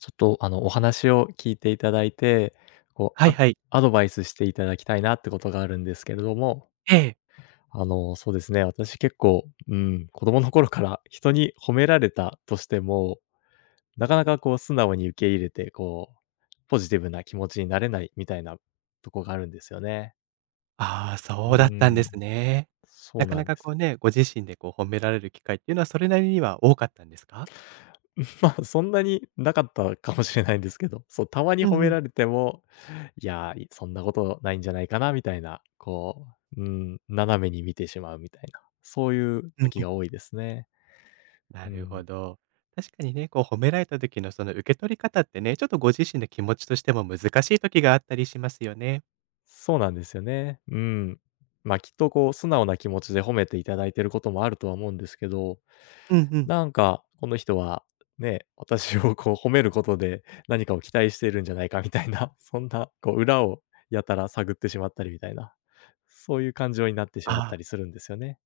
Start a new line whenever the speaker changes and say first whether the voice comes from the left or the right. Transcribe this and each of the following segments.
left: ちょっと、お話を聞いていただいて、こ
right: は
left: う、
right: いはい。
left: アドバイスしていただきたいなってことがあるんですけれども、
right: ええ。
left: そうですね、私結構、うん、子供の頃から人に褒められたとしても、なかなかこう素直に受け入れて、こう、ポジティブな気持ちになれないみたいなとこがあるんですよね。
right: ああ、
left: う
right: そうだったんです
left: ん、
right: ね。
left: そ
right: な
left: う
right: か
left: な
right: な
left: んで
right: か
left: す。
right: こうね、ご自身でこう褒められる機会っていうのはそれなりには多かったんですか？
left: まあ、そんなになかったかもしれないんですけど、そう、たまに
right: う
left: 褒
right: んう
left: め
right: ん。
left: られても、いや、そんなことないんじゃないかなみたいな、こう、うん、斜めに見てしまうみたいな、そういう
right: うん
left: 時
right: うん。
left: が多いですね。
right: な
left: う
right: るほ
left: ん。
right: ど。確かにね、こう褒められた時のその受け取り方ってね、ちょっとご自身の気持ちとしても難しい時があったりしますよね。
left: そうなんですよね。うん。ま、きっとこう素直な気持ちで褒めていただいてることもあるとは思うんですけど、
right: うんうん。
left: なんかこの人はね、私をこう褒めることで何かを期待してるんじゃないかみたいな、そんなこう裏をやたら探ってしまったりみたいな、そういう感情になってしまっ
right: あ
left: たり
right: あ。
left: するんですよね。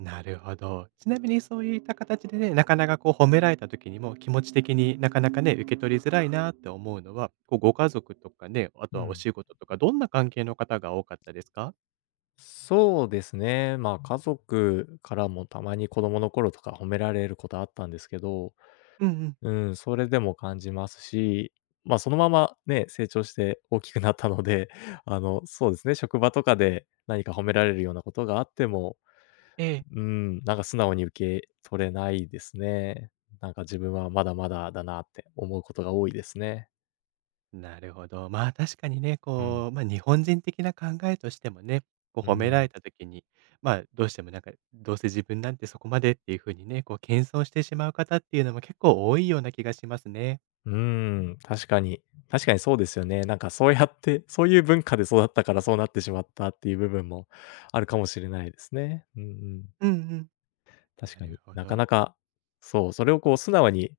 right: なるほど。ちなみにそういった形でね、なかなかこう褒められた時にも気持ち的になかなかね、受け取りづらいなって思うのは、こうご家族とかね、あと
left: う
right: はお
left: ん。
right: 仕事とか、どんな関係の方が多かったですか？
left: そうですね。まあ、家族からもたまに子供の頃とか褒められることあったんですけど、
right: うんうん。
left: うん、それでも感じますし、まあ、そのままね、成長して大きくなったので、そうですね、職場とかで何か褒められるようなことがあっても、
right: ええ。
left: うん、なんか素直に受け取れないですね。なんか自分はまだまだだなって思うことが多いですね。
right: なるほど。まあ、確かにね、
left: うん。
right: こう、ま、あ日本人的な考えとしてもね、こ
left: う
right: う褒めら
left: ん。
right: れた時に、まあ、どうしてもなんか、どうせ自分なんてそこまでっていう風にね、こう謙遜してしまう方っていうのも結構多いような気がしますね。
left: うーん、確かに。確かにそうですよね。なんかそうやって、そういう文化で育ったからそうなってしまったっていう部分もあるかもしれないですね。うんうん。
right: うんうん。
left: 確
right: な
left: か
right: る
left: に
right: ほ
left: なか
right: ど。
left: なか、そう、それをこう素直に、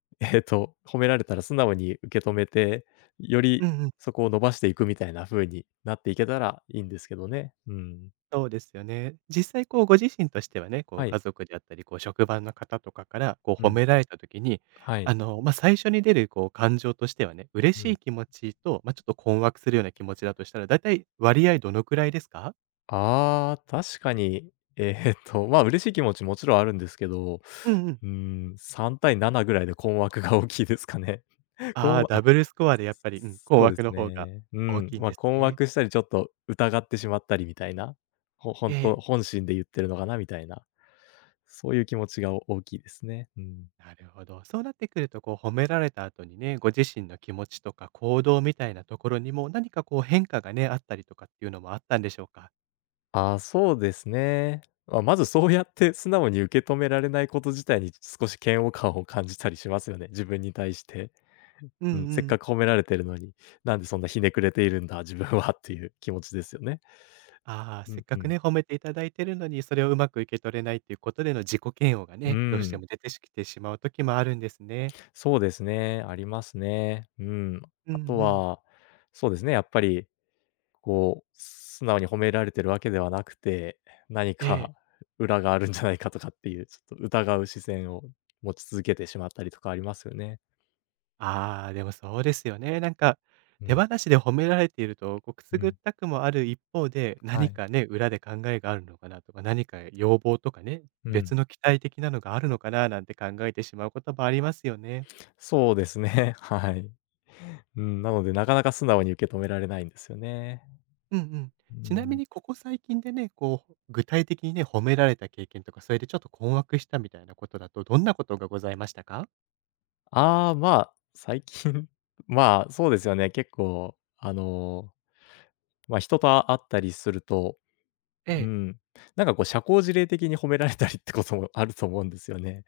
left: 褒められたら素直に受け止めて、より
right: うんうん。
left: そこを伸ばしていくみたいな風になっていけたらいいんですけどね。うん。
right: そうですよね。実際こうご自身としてはね、こう
left: はい。
right: 家族であったり、こう職場の方とかからこ
left: う
right: う褒
left: ん。
right: められた時に、
left: はい。
right: まあ、最初に出るこう感情としてはね、嬉
left: う
right: し
left: ん。
right: い気持ちと、まあ、ちょっと困惑するような気持ちだとしたら、だいたい割合どのくらいですか？
left: ああ、確かに、まあ、嬉しい気持ちもちろんあるんですけど、
right: うんうん。
left: うーん、3対7ぐらいで困惑が大きいですかね。
right: あ
left: こ
right: あ、
left: ん
right: ダ
left: あ、
right: ブルスコアでやっぱり、うん、困
left: そうで
right: 惑
left: す
right: の方が
left: ね。う
right: 大き
left: ん、
right: いんです
left: 困
right: ね。
left: 惑したりちょっと疑ってしまったりみたいな、本
right: え
left: んと、
right: え、
left: 本心で言ってるのかなみたいな、そういう気持ちが大きいですね。うん。
right: なるほど。そうなってくると、こう褒められた後にね、ご自身の気持ちとか行動みたいなところにも、何かこう変化がね、あったりとかっていうのもあったんでしょうか？
left: ああ、そうですね。まずそうやって素直に受け止められないこと自体に少し嫌悪感を感じたりしますよね、自分に対して。
right: うんう
left: うん、せっか
right: ん。
left: く褒められてるのに、なんでそんなひねくれているんだ、自分はっていう気持ちですよね。
right: ああ、
left: う
right: せっ
left: ん
right: か
left: う
right: く
left: ん。
right: ね、褒めていただいてるのに、それをうまく受け取れないっていうことでの自己嫌悪が
left: う
right: ね、どうして
left: ん、
right: も出てきてしまう時もあるんですね。
left: そうですね、ありますね。うん。
right: うんう
left: あと
right: ん。
left: は、そうですね、やっぱり、こう、素直に褒められてるわけではなくて、何
right: ええ。
left: か裏があるんじゃないかとかっていう、ちょっと疑う視線を持ち続けてしまったりとかありますよね。
right: ああ、でもそうですよね。なんか、
left: う
right: 手
left: ん、
right: 放しで褒められていると、こう、くす
left: う
right: ぐっ
left: ん、
right: たくもある一方で、
left: は
right: 何
left: い。
right: かね、裏で考えがあるのかなとか、何か要望とかね、
left: う
right: 別
left: ん、
right: の期待的なのがあるのかななんて考えてしまうこともありますよね。
left: そうですね、はい。うん、なので、なかなか素直に受け止められないんですよね。
right: うんうん。
left: う
right: ちなみ
left: ん。
right: にここ最近でね、こう、具体的にね、褒められた経験とか、それでちょっと困惑したみたいなことだと、どんなことがございましたか？
left: ああ、まあ、最近 まあ、そうですよね。結構、まあ、人と会ったりすると、
right: え
left: う
right: え。
left: ん、なんかこう社交辞令的に褒められたりってこともあると思うんですよね。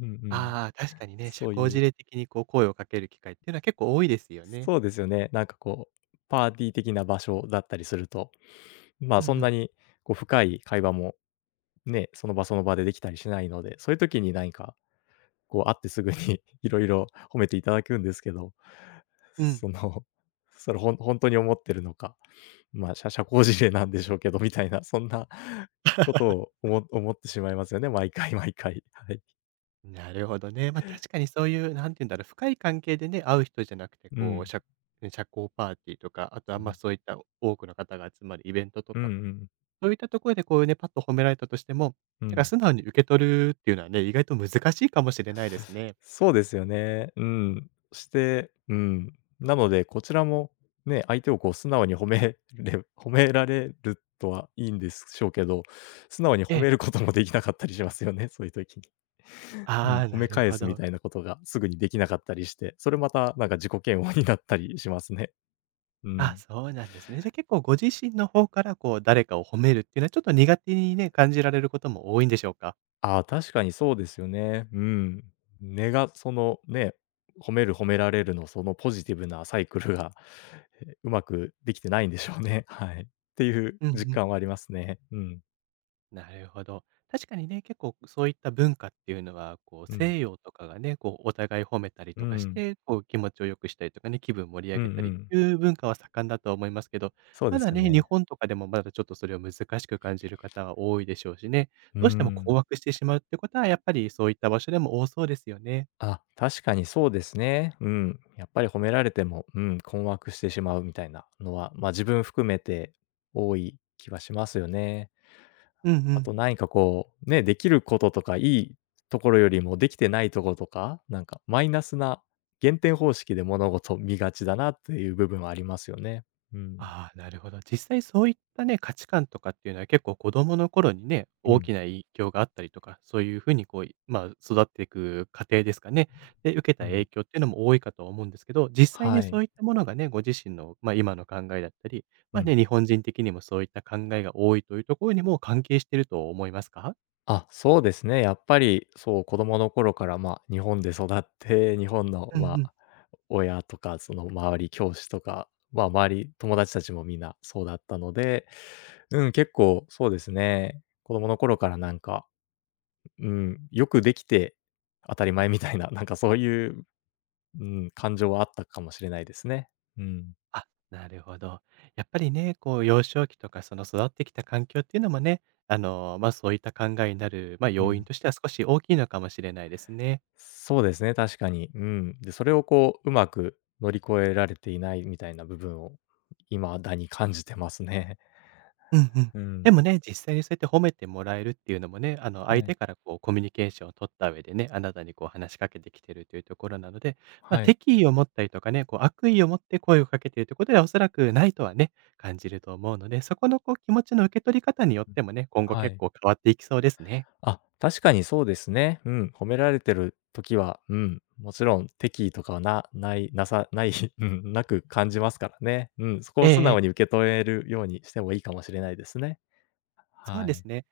left: うんうん。
right: ああ、確かにね、社
left: そう
right: 交
left: い
right: 辞
left: う
right: 令的にこう声をかける機会っていうのは結構多いですよね。
left: そうですよね。なんかこう、パーティー的な場所だったりすると、ま
right: う
left: あ、
right: んう
left: そんな
right: ん。
left: にこう深い会話もね、その場その場でできたりしないので、そういう時に何か、こう会ってすぐに いろいろ 褒めていただくんですけど、
right: うん。
left: その、それ本当に思ってるのか、まあ、社 社交辞令なんでしょうけどみたいな、そんな ことを思ってしまいますよね、毎回 毎回。はい。
right: なるほどね。ま、確かにそういう、なんて言うんだろう、深い関係でね、会う人じゃなくて、
left: う
right: こう、
left: ん。
right: 社交パーティーとか、あとあ
left: う
right: んま
left: ん。
right: そういった多くの方が集まるイベントと
left: うんう
right: か
left: ん。
right: そういったところでこうね、パッと褒められたとしても、
left: う
right: なんか
left: ん。
right: 素直に受け取るっていうのはね、意外と難しいかもしれないですね。
left: そうですよね。うん。して、うん。なので、こちらもね、相手をこう素直に褒めれ 褒められるとはいいんでしょうけど、素直に
right: え
left: 褒
right: え。
left: めることもできなかったりしますよね、そういう時に。うん、
right: ああ、
left: 褒
right: な
left: め
right: る
left: 返
right: ほ
left: すみ
right: ど。
left: たいなことがすぐにできなかったりして、それまたなんか自己嫌悪になったりしますね。う
right: あ、
left: ん。
right: そうなんですね。じゃあ結構ご自身の方からこう誰かを褒めるっていうのはちょっと苦手にね、感じられることも多いんでしょうか？
left: ああ、確かにそうですよね。うん。根がそのね、褒める褒められるのそのポジティブなサイクルが、うまくできてないんでしょうね。はい。っていう
right: うんう
left: 実
right: ん。
left: 感はありますね。うん。
right: なるほど。確かにね、結構そういった文化っていうのは、こう
left: うん。
right: 西洋とかがね、こうお互い褒めたり
left: う
right: とかし
left: ん。
right: て、こう気持ちを良くしたりとかね、気分盛り上
left: うんう
right: げたりっ
left: ん。
right: ていう文化は盛んだとは思いますけど、
left: そう
right: ま
left: です
right: だ
left: よ
right: ね、日
left: ね。
right: 本とかでもまだちょっとそれを難しく感じる方は多いでしょうしね、
left: う
right: どうしても困
left: ん。
right: 惑してしまうってことは、やっぱりそういった場所でも多そうですよね。
left: あ、確かにそうですね。うん。やっぱり褒められても、うん、困惑してしまうみたいなのは、ま、自分含めて多い気はしますよね。
right: うんう
left: あ
right: ん。
left: と何かこう、ね、できることとか、いいところよりもできてないところとか、なんかマイナスな減点方式で物事を見がちだなっていう部分はありますよね。うん。
right: ああ、なるほど。実際そういったね、価値観とかっていうのは結構子供の頃にね、
left: う
right: 大
left: ん。
right: きな影響があったりとか、そういうふうにこう、まあ、育っていく過程ですかね。で、受けた
left: うん。
right: 影響っていうのも多いかとは思うんですけど、実際ね、
left: は
right: そ
left: い。
right: ういったものがね、ご自身の、まあ、今の考えだったり、
left: う
right: まあ
left: ん。
right: ね、日本人的にもそういった考えが多いというところにも関係してると思いますか？
left: あ、そうですね。やっぱり、そう、子供の頃から、まあ、日本で育って、日本の、
right: うん
left: ま
right: うん。
left: あ、親とか、その周り、教師とか、まあ、周り、友達たちもみんなそうだったので、うん、結構そうですね、子供の頃からなんか、うん、よくできて当たり前みたいな、なんかそういう、うん、感情はあったかもしれないですね。うん。
right: あ、なるほど。やっぱりね、こう幼少期とかその育ってきた環境っていうのもね、ま、そういった考えになる、ま、
left: う
right: 要因
left: ん。
right: としては少し大きいのかもしれないですね。
left: そうですね、確かに。うん。で、それをこう、うまく乗り越えられていないみたいな部分を、未だに感じてますね。
right: うんうん。
left: うん。
right: でもね、実際にそうやって褒めてもらえるっていうのもね、
left: は
right: 相手
left: い。
right: からこうコミュニケーションを取った上でね、あなたにこう話しかけてきてるというところなので、ま、
left: はい。
right: 敵意を持ったりとかね、こう悪意を持って声をかけているということではおそらくないとはね、感じると思うので、そこのこう気持ちの受け取り方によっ
left: うん。
right: てもね、今後
left: は
right: 結
left: い。
right: 構変わっていきそうですね。
left: あ、確かにそうですね。うん、褒められてる時は、うん、もちろん敵意とかはなさない、うん、なく感じますからね。うん、そこ
right: え
left: を
right: え
left: 素
right: え
left: 直
right: え。
left: に受け止めるようにしてもいいかもしれないですね。
right: そう
left: は
right: です
left: い。
right: ね。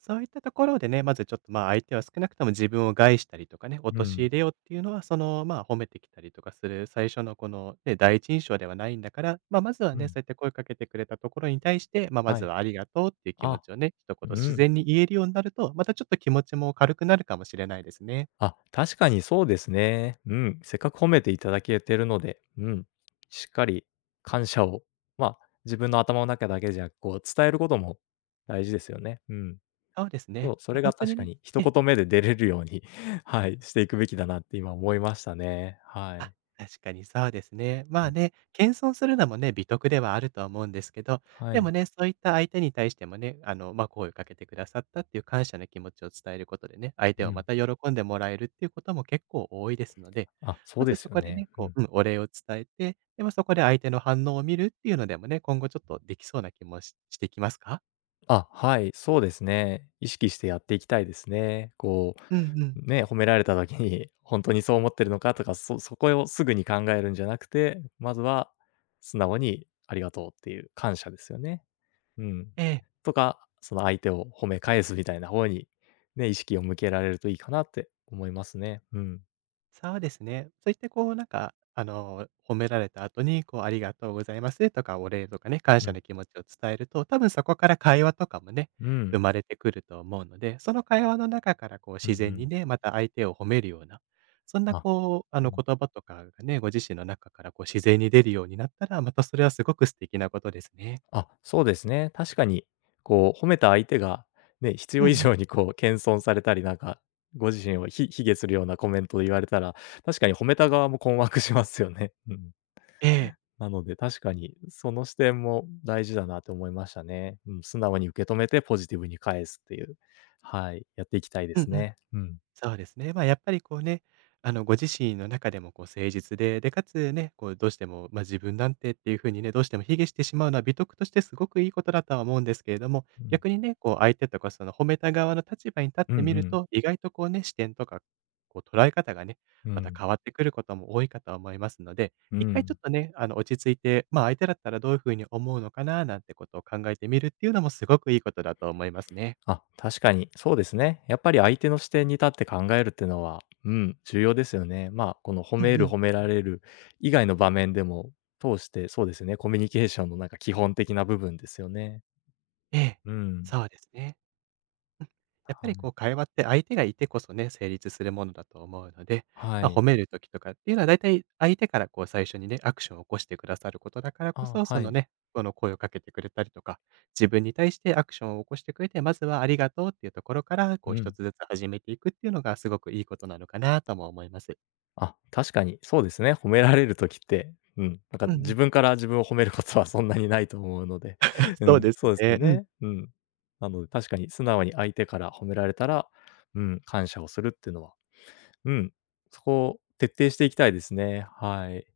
right: そういったところでね、まずちょっと、まあ、相手は少なくとも自分を害したりとかね、
left: うん、
right: 陥れようっていうのは、その、まあ、褒めてきたりとかする最初のこの、ね、第一印象ではないんだから、まあ、まずは
left: う
right: ね、そ
left: ん、
right: うやって声かけてくれたところに対して、まあ、ま
left: は
right: ず
left: い。
right: はありがとうっていう気持
left: あ、
right: ちをね、一言
left: う
right: 自
left: ん。
right: 然に言えるようになると、またちょっと気持ちも軽くなるかもしれないですね。
left: あ、確かにそうですね。うん、せっかく褒めていただけてるので、うん、しっかり感謝を、まあ、自分の頭の中だけじゃなく、こう伝えることも大事ですよね。うん。
right: そうです
left: そ
right: ね。
left: う、そ
right: まあ、
left: れが
right: 本当
left: 確
right: に
left: か
right: ね、
left: に一
right: ええ
left: 言目で出れるように はい、していくべきだなって今思いましたね。は
right: あ、
left: い。
right: 確かにそうですね。ま
left: う
right: あ
left: ん、
right: ね、謙遜するのもね、美徳ではあるとは思うんですけど、
left: は
right: で
left: い。
right: もね、そういった相手に対してもね、ま、あ、声をかけてくださったっていう感謝の気持ちを伝えることでね、相手
left: う
right: をま
left: ん。
right: た喜んでもらえるっていうことも結構多いですので、
left: あ、そ
right: ま
left: うで
right: ず
left: す
right: そ
left: よ
right: こで
left: ね。
right: ね、
left: う
right: こ
left: ん。
right: う、うん、お礼を伝えて、で、もそこで相手の反応を見るっていうのでもね、今後ちょっとできそうな気もししてきますか？
left: あ、はい、そうですね。意識してやっていきたいですね。こ
right: うんうん。
left: う、ね、褒められた時に 本当にそう思ってるのかとか、そこをすぐに考えるんじゃなくて、まずは素直にありがとうっていう感謝ですよね。うん。
right: ええ。
left: とか、その相手を褒め返すみたいな方に、ね、意識を向けられるといいかなって思いますね。うん。
right: そうですね。そういってこうなんか、褒められた後に、こう、ありがとうございますとか、お礼とかね、感
left: う
right: 謝
left: ん。
right: の気持ちを伝えると、多分そこから会話とかもね、
left: う
right: 生
left: ん。
right: まれてくると思うので、その会話の中からこう
left: うんう
right: 自然に
left: ん。
right: ね、また相手を褒めるような、そんな
left: あ、
right: こう、あ
left: う
right: の
left: ん。
right: 言葉とかがね、ご自身の中からこう自然に出るようになったら、またそれはすごく素敵なことですね。
left: あ、そうですね。確かに、こう褒めた相手が、ね、必
right: うん
left: 要
right: う
left: 以
right: ん。
left: 上にこう謙遜されたり、なんか、ご自身を卑下するようなコメントを言われたら、確かに褒めた側も困惑しますよね。うん。
right: ええ。
left: なので、確かにその視点も大事だなと思いましたね。うん、素直に受け止めてポジティブに返すっていう。はい、やっていきたいで
right: うん
left: す
right: うん。
left: ね。うん。
right: そうですね。まあ、やっぱりこうね、ご自身の中でもこう誠実で、で、かつね、こう、どうしても、まあ、自分なんてっていう風にね、どうしても卑下してしまうのは美徳としてすごくいいことだとは思うんですけれども、
left: うん。
right: 逆にね、こう、相手とかその褒めた側の立場に立っ
left: うんう
right: てみる
left: ん。
right: と、意外とこうね、視点とか、こう、捉え方がね、
left: う
right: また
left: ん。
right: 変わってくることも多いかと思いますので、
left: う
right: 一回ちょ
left: ん。
right: っとね、落ち着いて、まあ、相手だったらどういう風に思うのかな、なんてことを考えてみるっていうのもすごくいいことだと思いますね。
left: あ、確かにそうですね。やっぱり相手の視点に立って考えるっていうのは、うん、重要ですよね。まあ、この褒
right: う
left: め
right: んう
left: る、
right: ん。
left: 褒められる以外の場面でも通して、そうですね、コミュニケーションのなんか基本的な部分ですよね。
right: ええ。
left: うん。
right: そうですね。うん、やっぱ
left: は
right: りこう
left: い。
right: 会話って相手がいてこそね、成立するものだと思うので、
left: は
right: まあ、褒
left: い。
right: める時とかっていうのはだいたい相手からこう最初にね、アクションを起こしてくださることだからこ
left: あ、
right: そ、そ
left: は
right: の
left: い。
right: ね、この声をかけてくれたりとか、自分に対してアクションを起こしてくれて、まずはありがとうっていうところから、こ
left: う
right: う一
left: ん。
right: つずつ始めていくっていうのがすごくいいことなのかなとも思います。
left: あ、確かにそうですね。褒められるときって、うん、なんか
right: うんう
left: 自
right: ん。
left: 分から自分を褒めることはそんなにないと思うので、う
right: そう
left: ん、
right: です
left: そうですよ
right: ね。うん。
left: ね。うん。なので確かに素直に相手から褒められたら、うん、感謝をするっていうのは、うん、そこを徹底していきたいですね。はい。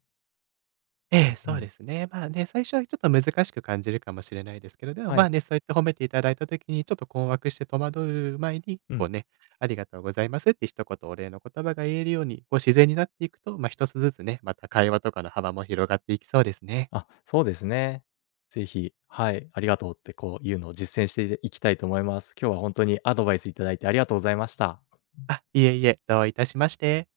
right: ええ、
left: う
right: そうで
left: ん。
right: すね。まあね、最初はちょっと難しく感じるかもしれないですけど、でも
left: は
right: まあ
left: い。
right: ね、そうやって褒めていただいたときに、ちょっと困惑して戸惑う前に、
left: う
right: こう
left: ん。
right: ね、ありがとうございますって一言お礼の言葉が言えるように、こう自然になっていくと、まあ一つずつね、また会話とかの幅も広がっていきそうですね。
left: あ、そうですね。ぜひ、はい、ありがとうってこういうのを実践していきたいと思います。今日は本当にアドバイスいただいてありがとうございました。
right: あ、いえいえ、どういたしまして。